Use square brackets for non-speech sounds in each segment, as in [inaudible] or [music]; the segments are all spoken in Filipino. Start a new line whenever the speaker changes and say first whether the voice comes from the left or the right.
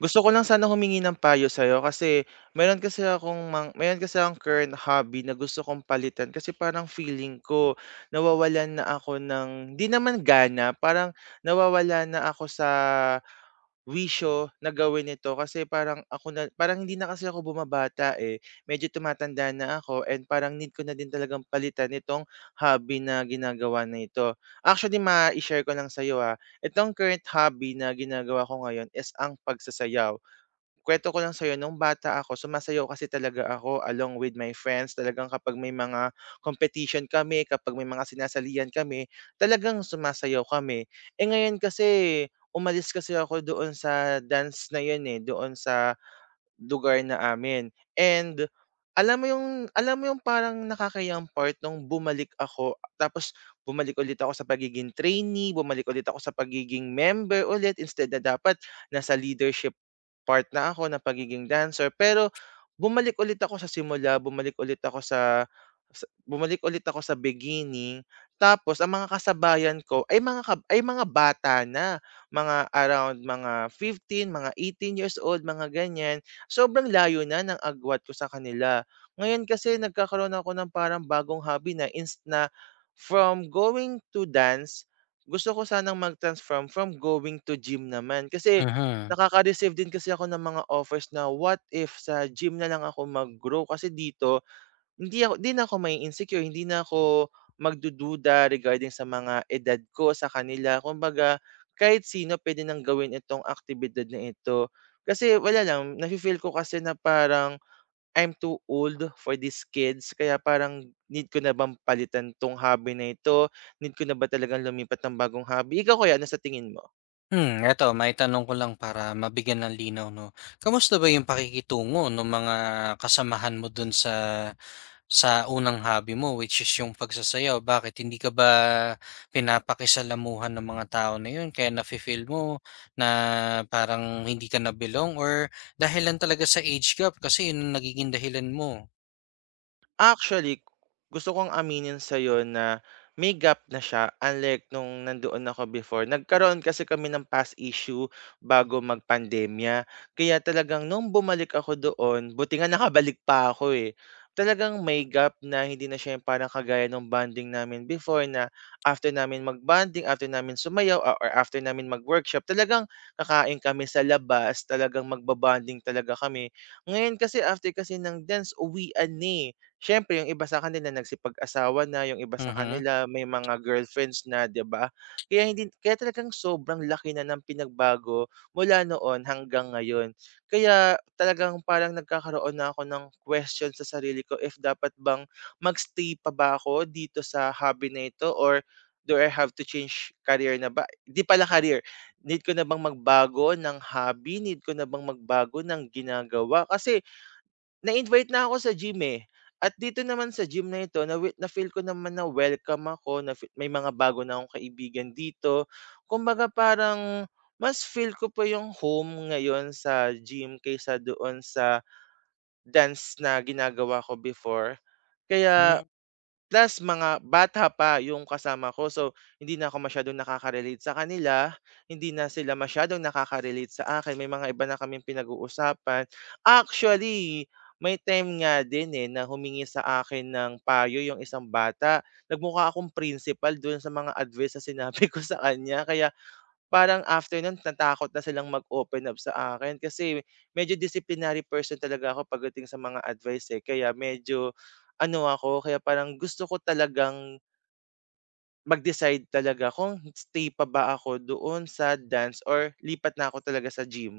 right: Gusto ko lang sana humingi ng payo sa'yo kasi meron kasi akong current hobby na gusto kong palitan kasi parang feeling ko nawawalan na ako ng 'di naman gana, parang nawawala na ako sa wisyo na gawin ito kasi parang ako na parang hindi na kasi ako bumabata, eh. Medyo tumatanda na ako and parang need ko na din talagang palitan itong hobby na ginagawa na ito. Actually, ma share ko lang sa'yo, itong current hobby na ginagawa ko ngayon is ang pagsasayaw. Kuwento ko lang sa'yo nung bata ako sumasayaw kasi talaga ako along with my friends. Talagang kapag may mga competition kami, kapag may mga sinasalian kami, talagang sumasayaw kami. Eh, ngayon kasi umalis kasi ako doon sa dance na yun, eh, doon sa lugar na amin and alam mo yung alam mo yung parang nakakayang part nung bumalik ako tapos bumalik ulit ako sa pagiging trainee, bumalik ulit ako sa pagiging member ulit instead na dapat nasa leadership part na ako na pagiging dancer pero bumalik ulit ako sa simula, bumalik ulit ako sa beginning tapos ang mga kasabayan ko ay mga bata na mga around mga 15 mga 18 years old, mga ganyan. Sobrang layo na ng agwat ko sa kanila. Ngayon kasi nagkakaroon ako ng parang bagong hobby na ins na from going to dance, gusto ko sanang mag-transform from going to gym naman. Kasi
left: Mhm.
right: nakaka-receive din kasi ako ng mga offers na what if sa gym na lang ako mag-grow kasi dito hindi ako 'di na ako may insecure, hindi na ako magdududa regarding sa mga edad ko, sa kanila. Kumbaga, kahit sino puwede nang gawin itong aktibidad na ito. Kasi wala lang, nafi-feel ko kasi na parang I'm too old for these kids kaya parang need ko na bang palitan 'tong hobby na ito? Need ko na ba talagang lumipat ng bagong hobby? Ikaw kaya, ano sa tingin mo?
left: Eto may tanong ko lang para mabigyan ng linaw 'no. Kamusta ba yung pakikitungo ng mga kasamahan mo dun sa unang hobby mo, which is yung pagsasayaw? Bakit hindi ka ba pinapakisalamuhan ng mga tao na yun kaya nafi-feel mo na parang hindi ka na belong, or dahilan talaga sa age gap kasi yun ang nagiging dahilan mo?
right: Actually, gusto kong aminin sa'yo na may gap na siya unlike nung nandoon ako before. Nagkaroon kasi kami ng past issue bago magpandemya. Kaya talagang nung bumalik ako doon, buti nga [laughs] nakabalik pa ako eh. Talagang may gap na hindi na siya yung parang kagaya ng bonding namin before na after namin mag-bonding, after namin sumayaw, or after namin mag-workshop, talagang kakain kami sa labas, talagang magbabanding talaga kami. Ngayon kasi after kasi ng dance, uwian na eh. Siyempre yung iba sa kanila nagsipag-asawa na, yung iba sa
left: Mhm.
right: kanila may mga girlfriends na, 'di ba? Kaya hindi kaya talagang sobrang laki na ng pinagbago mula noon hanggang ngayon. Kaya talagang parang nagkakaroon na ako ng question sa sarili ko if dapat bang mag-stay pa ba ako dito sa hobby na ito or do I have to change career na ba? 'Di pala career, need ko na bang magbago ng hobby? Need ko na bang magbago ng ginagawa? Kasi na-invite na ako sa gym, eh, at dito naman sa gym na ito na-feel ko naman na welcome ako, na may mga bago na akong kaibigan dito. Kumbaga parang mas feel ko pa yung home ngayon sa gym kaysa doon sa dance na ginagawa ko before. Kaya. Plus mga bata pa yung kasama ko, so hindi na ako masyadong nakaka-relate sa kanila, hindi na sila masyadong nakaka-relate sa akin, may mga iba na kaming pinag-uusapan. Actually, may time nga din, eh, na humingi sa akin ng payo yung isang bata, nagmukha akong principal doon sa mga advice na sinabi [laughs] ko sa kanya, kaya parang after nun natakot na silang mag-open up sa akin kasi medyo disciplinary person talaga ako pagdating sa mga advice, eh. Kaya medyo ano ako, kaya parang gusto ko talagang mag-decide talaga kung stay pa ba ako doon sa dance or lipat na ako talaga sa gym.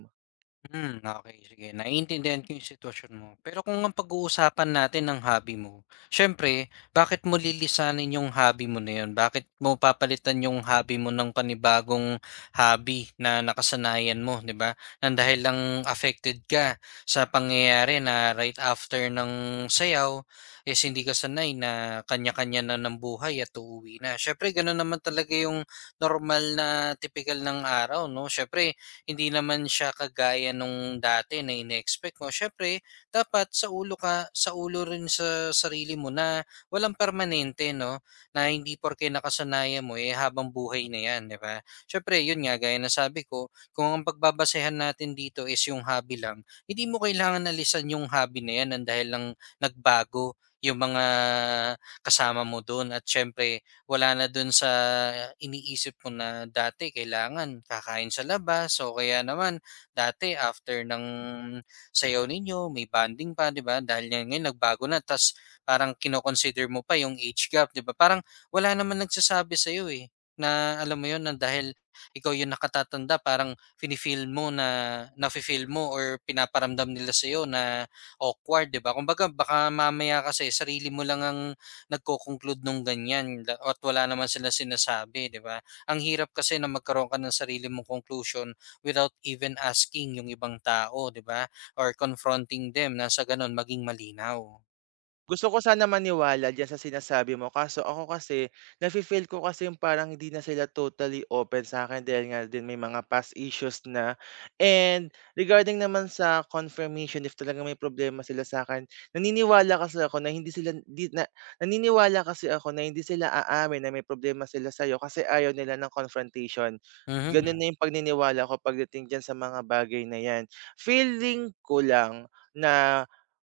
left: Okey, sige, naiintindihan ko yung sitwasyon mo. Pero kung ang pag-uusapan natin ng hobby mo, siyempre bakit mo lilisanin yung hobby mo na yun? Bakit mo papalitan yung hobby mo ng panibagong hobby na nakasanayan mo, 'di ba? Nang dahil lang affected ka sa pangyayari na right after ng sayaw is hindi ka sanay na kanya-kanya na ng buhay at uuwi na. Siyempre gano'n naman talaga yung normal na tipikal ng araw 'no, siyempre hindi naman siya kagaya nung dati na ine-expect mo. Syempre dapat sa ulo ka, sa ulo rin sa sarili mo na walang permanente, no? Na hindi porke nakasanayan mo, eh, habang buhay na yan, di ba? Siyempre, yun nga, gaya na sabi ko, kung ang pagbabasehan natin dito is yung hobby lang, hindi mo kailangan alisan yung hobby na yan ang dahil lang nagbago yung mga kasama mo doon at syempre wala na dun sa iniisip mo na dati kailangan kakain sa labas, so kaya naman dati after ng sayaw ninyo may bonding pa, 'di ba? Dahil yan ngayon nagbago na, tas parang kino-consider mo pa yung age gap, 'di ba? Parang wala naman nagsasabi sa iyo, eh, na alam mo yun, na dahil ikaw yung nakatatanda parang fini-feel mo na, nafi-feel mo or pinaparamdam nila sa na awkward, 'di ba? Kumbaga baka mamaya kasi sarili mo lang ang nagko conclude nung ganyan la at wala naman silang sinasabi, 'di ba? Ang hirap kasi na magkaroon ka ng sarili mong conclusion without even asking yung ibang tao, 'di ba? Or confronting them na sa gano'n maging malinaw.
right: Gusto ko sana maniwala diyan sa sinasabi mo kaso ako kasi nafi-feel ko kasi yung parang hindi na sila totally open sa akin, dahil nga din may mga past issues na. And regarding naman sa confirmation if talaga may problema sila sa akin, naniniwala kasi ako na hindi sila di na naniniwala kasi ako na hindi sila aamin na may problema sila sa'yo kasi ayaw nila ng confrontation. Gano'n
left: Mhm,
right: na 'yung paniniwala ko pagdating diyan sa mga bagay na 'yan. Feeling ko lang na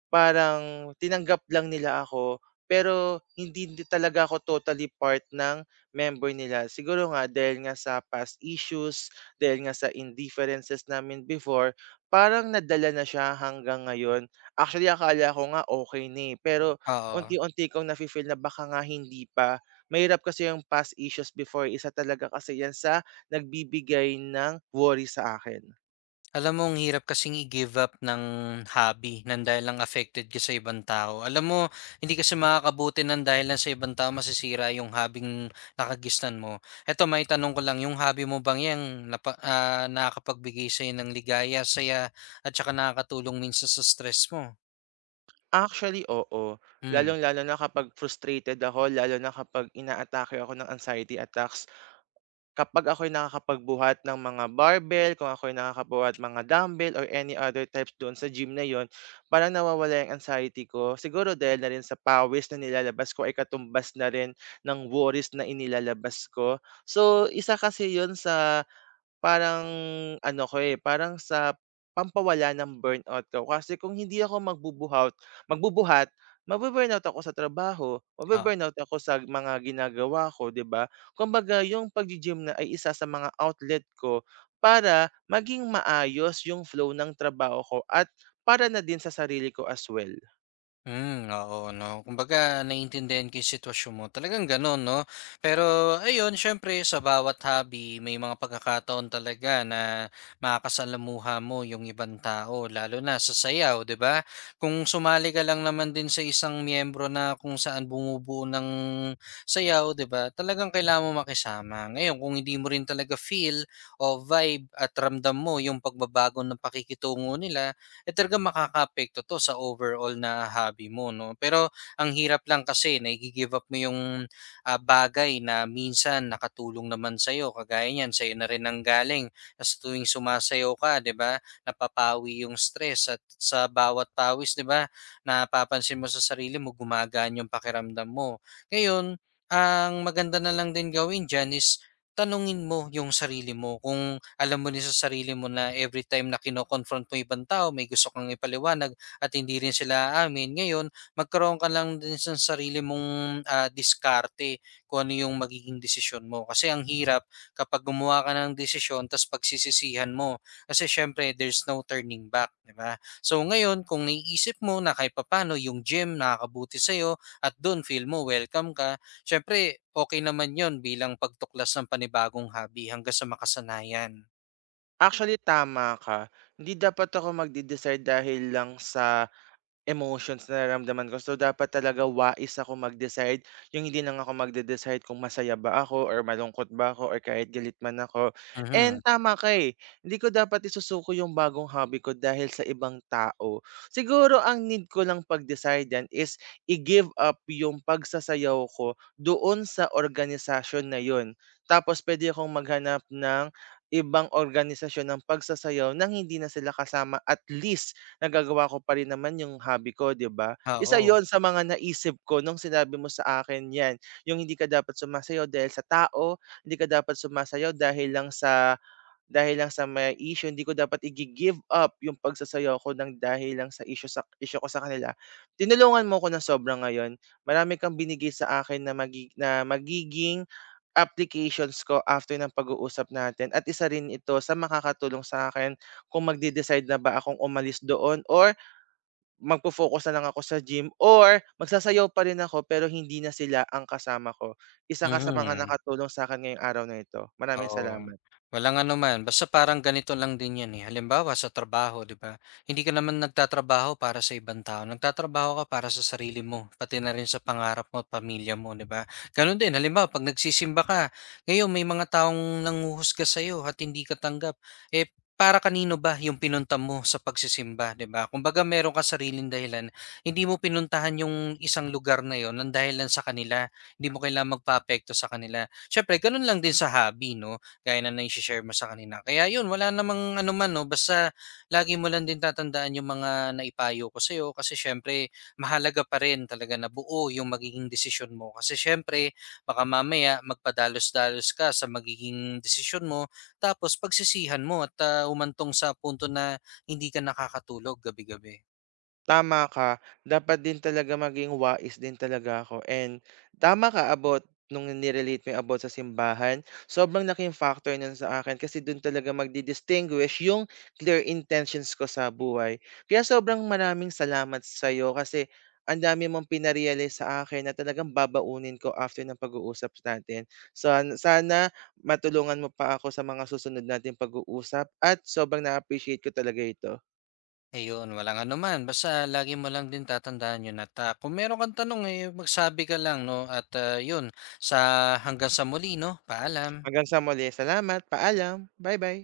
right: parang tinanggap lang nila ako, pero hindi din talaga ako totally part ng member nila. Siguro nga dahil nga sa past issues, dahil nga sa indifferences namin before, parang nadala na siya hanggang ngayon. Actually, akala ko nga okay na, eh, pero
left: oo.
right: unti-unti kong nafi-feel na baka nga hindi pa. Mahirap kasi yung past issues before, isa talaga kasi yan sa nagbibigay ng worry sa akin.
left: Alam mo ang hirap kasing i-give up ng hobby nang dahil lang affected ka sa ibang tao. Alam mo, hindi kasi makakabuti nang dahil lang sa ibang tao masisira yung hobby-ng nakagisnan mo. Eto may tanong ko lang, yung hobby mo bang 'yan nakakapagbigay sa'yo ng ligaya, saya at saka nakakatulong minsan sa stress mo?
right: Actually, oo.
left: Hmm,
right: Lalong-lalo na kapag frustrated ako, lalo na kapag inaatake ako ng anxiety attacks. Kapag ako'y nakakapagbuhat ng mga barbell, kung ako'y nakakabuhat mga dumbbell or any other types doon sa gym na yon, parang nawawala yung anxiety ko. Siguro dahil na rin sa pawis na nilalabas ko ay katumbas na rin ng worries na inilalabas ko. So, isa kasi yon sa parang ano ko, eh, parang sa pampawala ng burnout ko kasi kung hindi ako magbubuhat magbubuhat, mabu-burnout ako sa trabaho, mabu-burnout ako sa mga ginagawa ko, 'di ba? Kumbaga yung pag gym na ay isa sa mga outlet ko para maging maayos yung flow ng trabaho ko at para na din sa sarili ko as well.
left: Oo 'no. Kumbaga naiintindihan ko 'yung sitwasyon mo, talagang gano'n 'no. Pero ayun, siyempre sa bawat hobby may mga pagkakataon talaga na makakasalamuha mo 'yung ibang tao, lalo na sa sayaw, 'di ba? Kung sumali ka lang naman din sa isang miyembro na kung saan bumubuo ng sayaw, 'di ba, talagang kailangan mo makisama. Ngayon kung hindi mo rin talaga feel o vibe at ramdam mo 'yung pagbabago ng pakikitungo nila, eh, talagang makakaapekto 'to sa overall na hobby mo 'no. Pero ang hirap lang kasi nagi-give up mo yung, bagay na minsan nakatulong naman sa iyo kagaya niyan sa na rin nanggaling. Sa tuwing sumasayaw ka, 'di ba, napapawi yung stress at sa bawat pawis, 'di ba, napapansin mo sa sarili mo gumagaan yung pakiramdam mo. Ngayon, ang maganda na lang din gawin diyan is tanungin mo yung sarili mo kung alam mo rin sa sarili mo na every time na kino-confront mo ibang tao, may gusto kang ipaliwanag at hindi rin sila aamin. Ngayon, magkaroon ka lang din sa sarili mong, diskarte kung ano 'yung magiging desisyon mo. Kasi ang hirap kapag gumawa ka ng desisyon ta's pagsisisihan mo. Kasi siyempre there's no turning back, 'di ba? So ngayon, kung naiisip mo na kahit papano 'yung gym nakakabuti sa'yo at do'n feel mo welcome ka, siyempre okay naman yon bilang pagtuklas ng panibagong hobby hanggang sa makasanayan.
right: Actually, tama ka. Hindi dapat ako magde-decide dahil lang sa emotions na nararamdaman ko. So, dapat talaga wais ako mag-decide. Yung hindi lang ako magde-decide kung masaya ba ako or malungkot ba ako or kahit galit man ako. And
left: Mhm.
right: tama ka eh. Hindi ko dapat isusuko yung bagong hobby ko dahil sa ibang tao. Siguro ang need ko lang pag-decide yan is i-give up yung pagsasayaw ko doon sa organisasyon na yun. Tapos pwede akong maghanap ng ibang organisasyon ng pagsasayaw nang hindi na sila kasama at least nagagawa ko pa rin naman yung hobby ko, 'di ba? Isa
left: Oo.
right: 'yon sa mga naisip ko nung sinabi mo sa akin 'yan, yung hindi ka dapat sumasayaw dahil sa tao, hindi ka dapat sumasayaw dahil lang sa may issue, hindi ko dapat i give up yung pagsasayaw ko ng dahil lang sa issue ko sa kanila. Tinulungan mo ko ng sobra ngayon, marami kang binigay sa akin na magiging applications ko after ng pag-uusap natin at isa rin ito sa makakatulong sa akin kung magde-decide na ba akong umalis doon or magfo-focus na lang ako sa gym or magsasayaw pa rin ako pero hindi na sila ang kasama ko. Isa ka sa mga
left: Mhm.
right: nakatulong sa akin ngayong araw na ito. Maraming
left: Oo,
right: salamat.
left: walang anuman. Basta parang ganito lang din 'yan, eh, halimbawa sa trabaho, 'di ba, hindi ka naman nagtatrabaho para sa ibang tao, nagtatrabaho ka para sa sarili mo, pati na rin sa pangarap mo at pamilya mo, 'di ba? Gano'n din halimbawa 'pag nagsisimba ka, ngayon may mga taong nanghuhusga sa'yo at hindi ka tanggap, eh, para kanino ba yung pinunta mo sa pagsisimba, 'di ba? Kumbaga meron kang sariling dahilan, hindi mo pinuntahan yung isang lugar na yon ng dahilan sa kanila, hindi mo kailangang magpaapekto sa kanila. Siyempre gano'n lang din sa hobby 'no, gaya na nai-she-share mo sa kanina. Kaya 'yun wala namang ano man 'no, basta lagi mo lang din tatandaan yung mga naipayo ko sa'yo kasi siyempre mahalaga pa rin talaga na buo yung magiging desisyon mo. Kasi siyempre baka mamaya magpadalos-dalos ka sa magiging desisyon mo tapos pagsisihan mo at, humantong sa punto na hindi ka nakakatulog gabi-gabi.
right: Tama ka, dapat din talaga maging wais din talaga ako and tama ka about nung nirelate mo yung about sa simbahan, sobrang laking factor nun sa akin kasi dun talaga magdi-distinguish yung clear intentions ko sa buhay. Kaya sobrang maraming salamat sa'yo kasi ang dami mong sa akin na talagang babaunin ko after ng pag-uusap natin. So, sana matulungan mo pa ako sa mga susunod natin pag-uusap at sobrang na-appreciate ko talaga ito.
left: Ayun, walang anuman. Basta lagi mo lang din tatandaan yun at kung meron kang tanong, eh, magsabi ka lang, no? At yun, sa hanggang sa muli, no? Paalam.
right: Hanggang sa muli, salamat, paalam, bye-bye.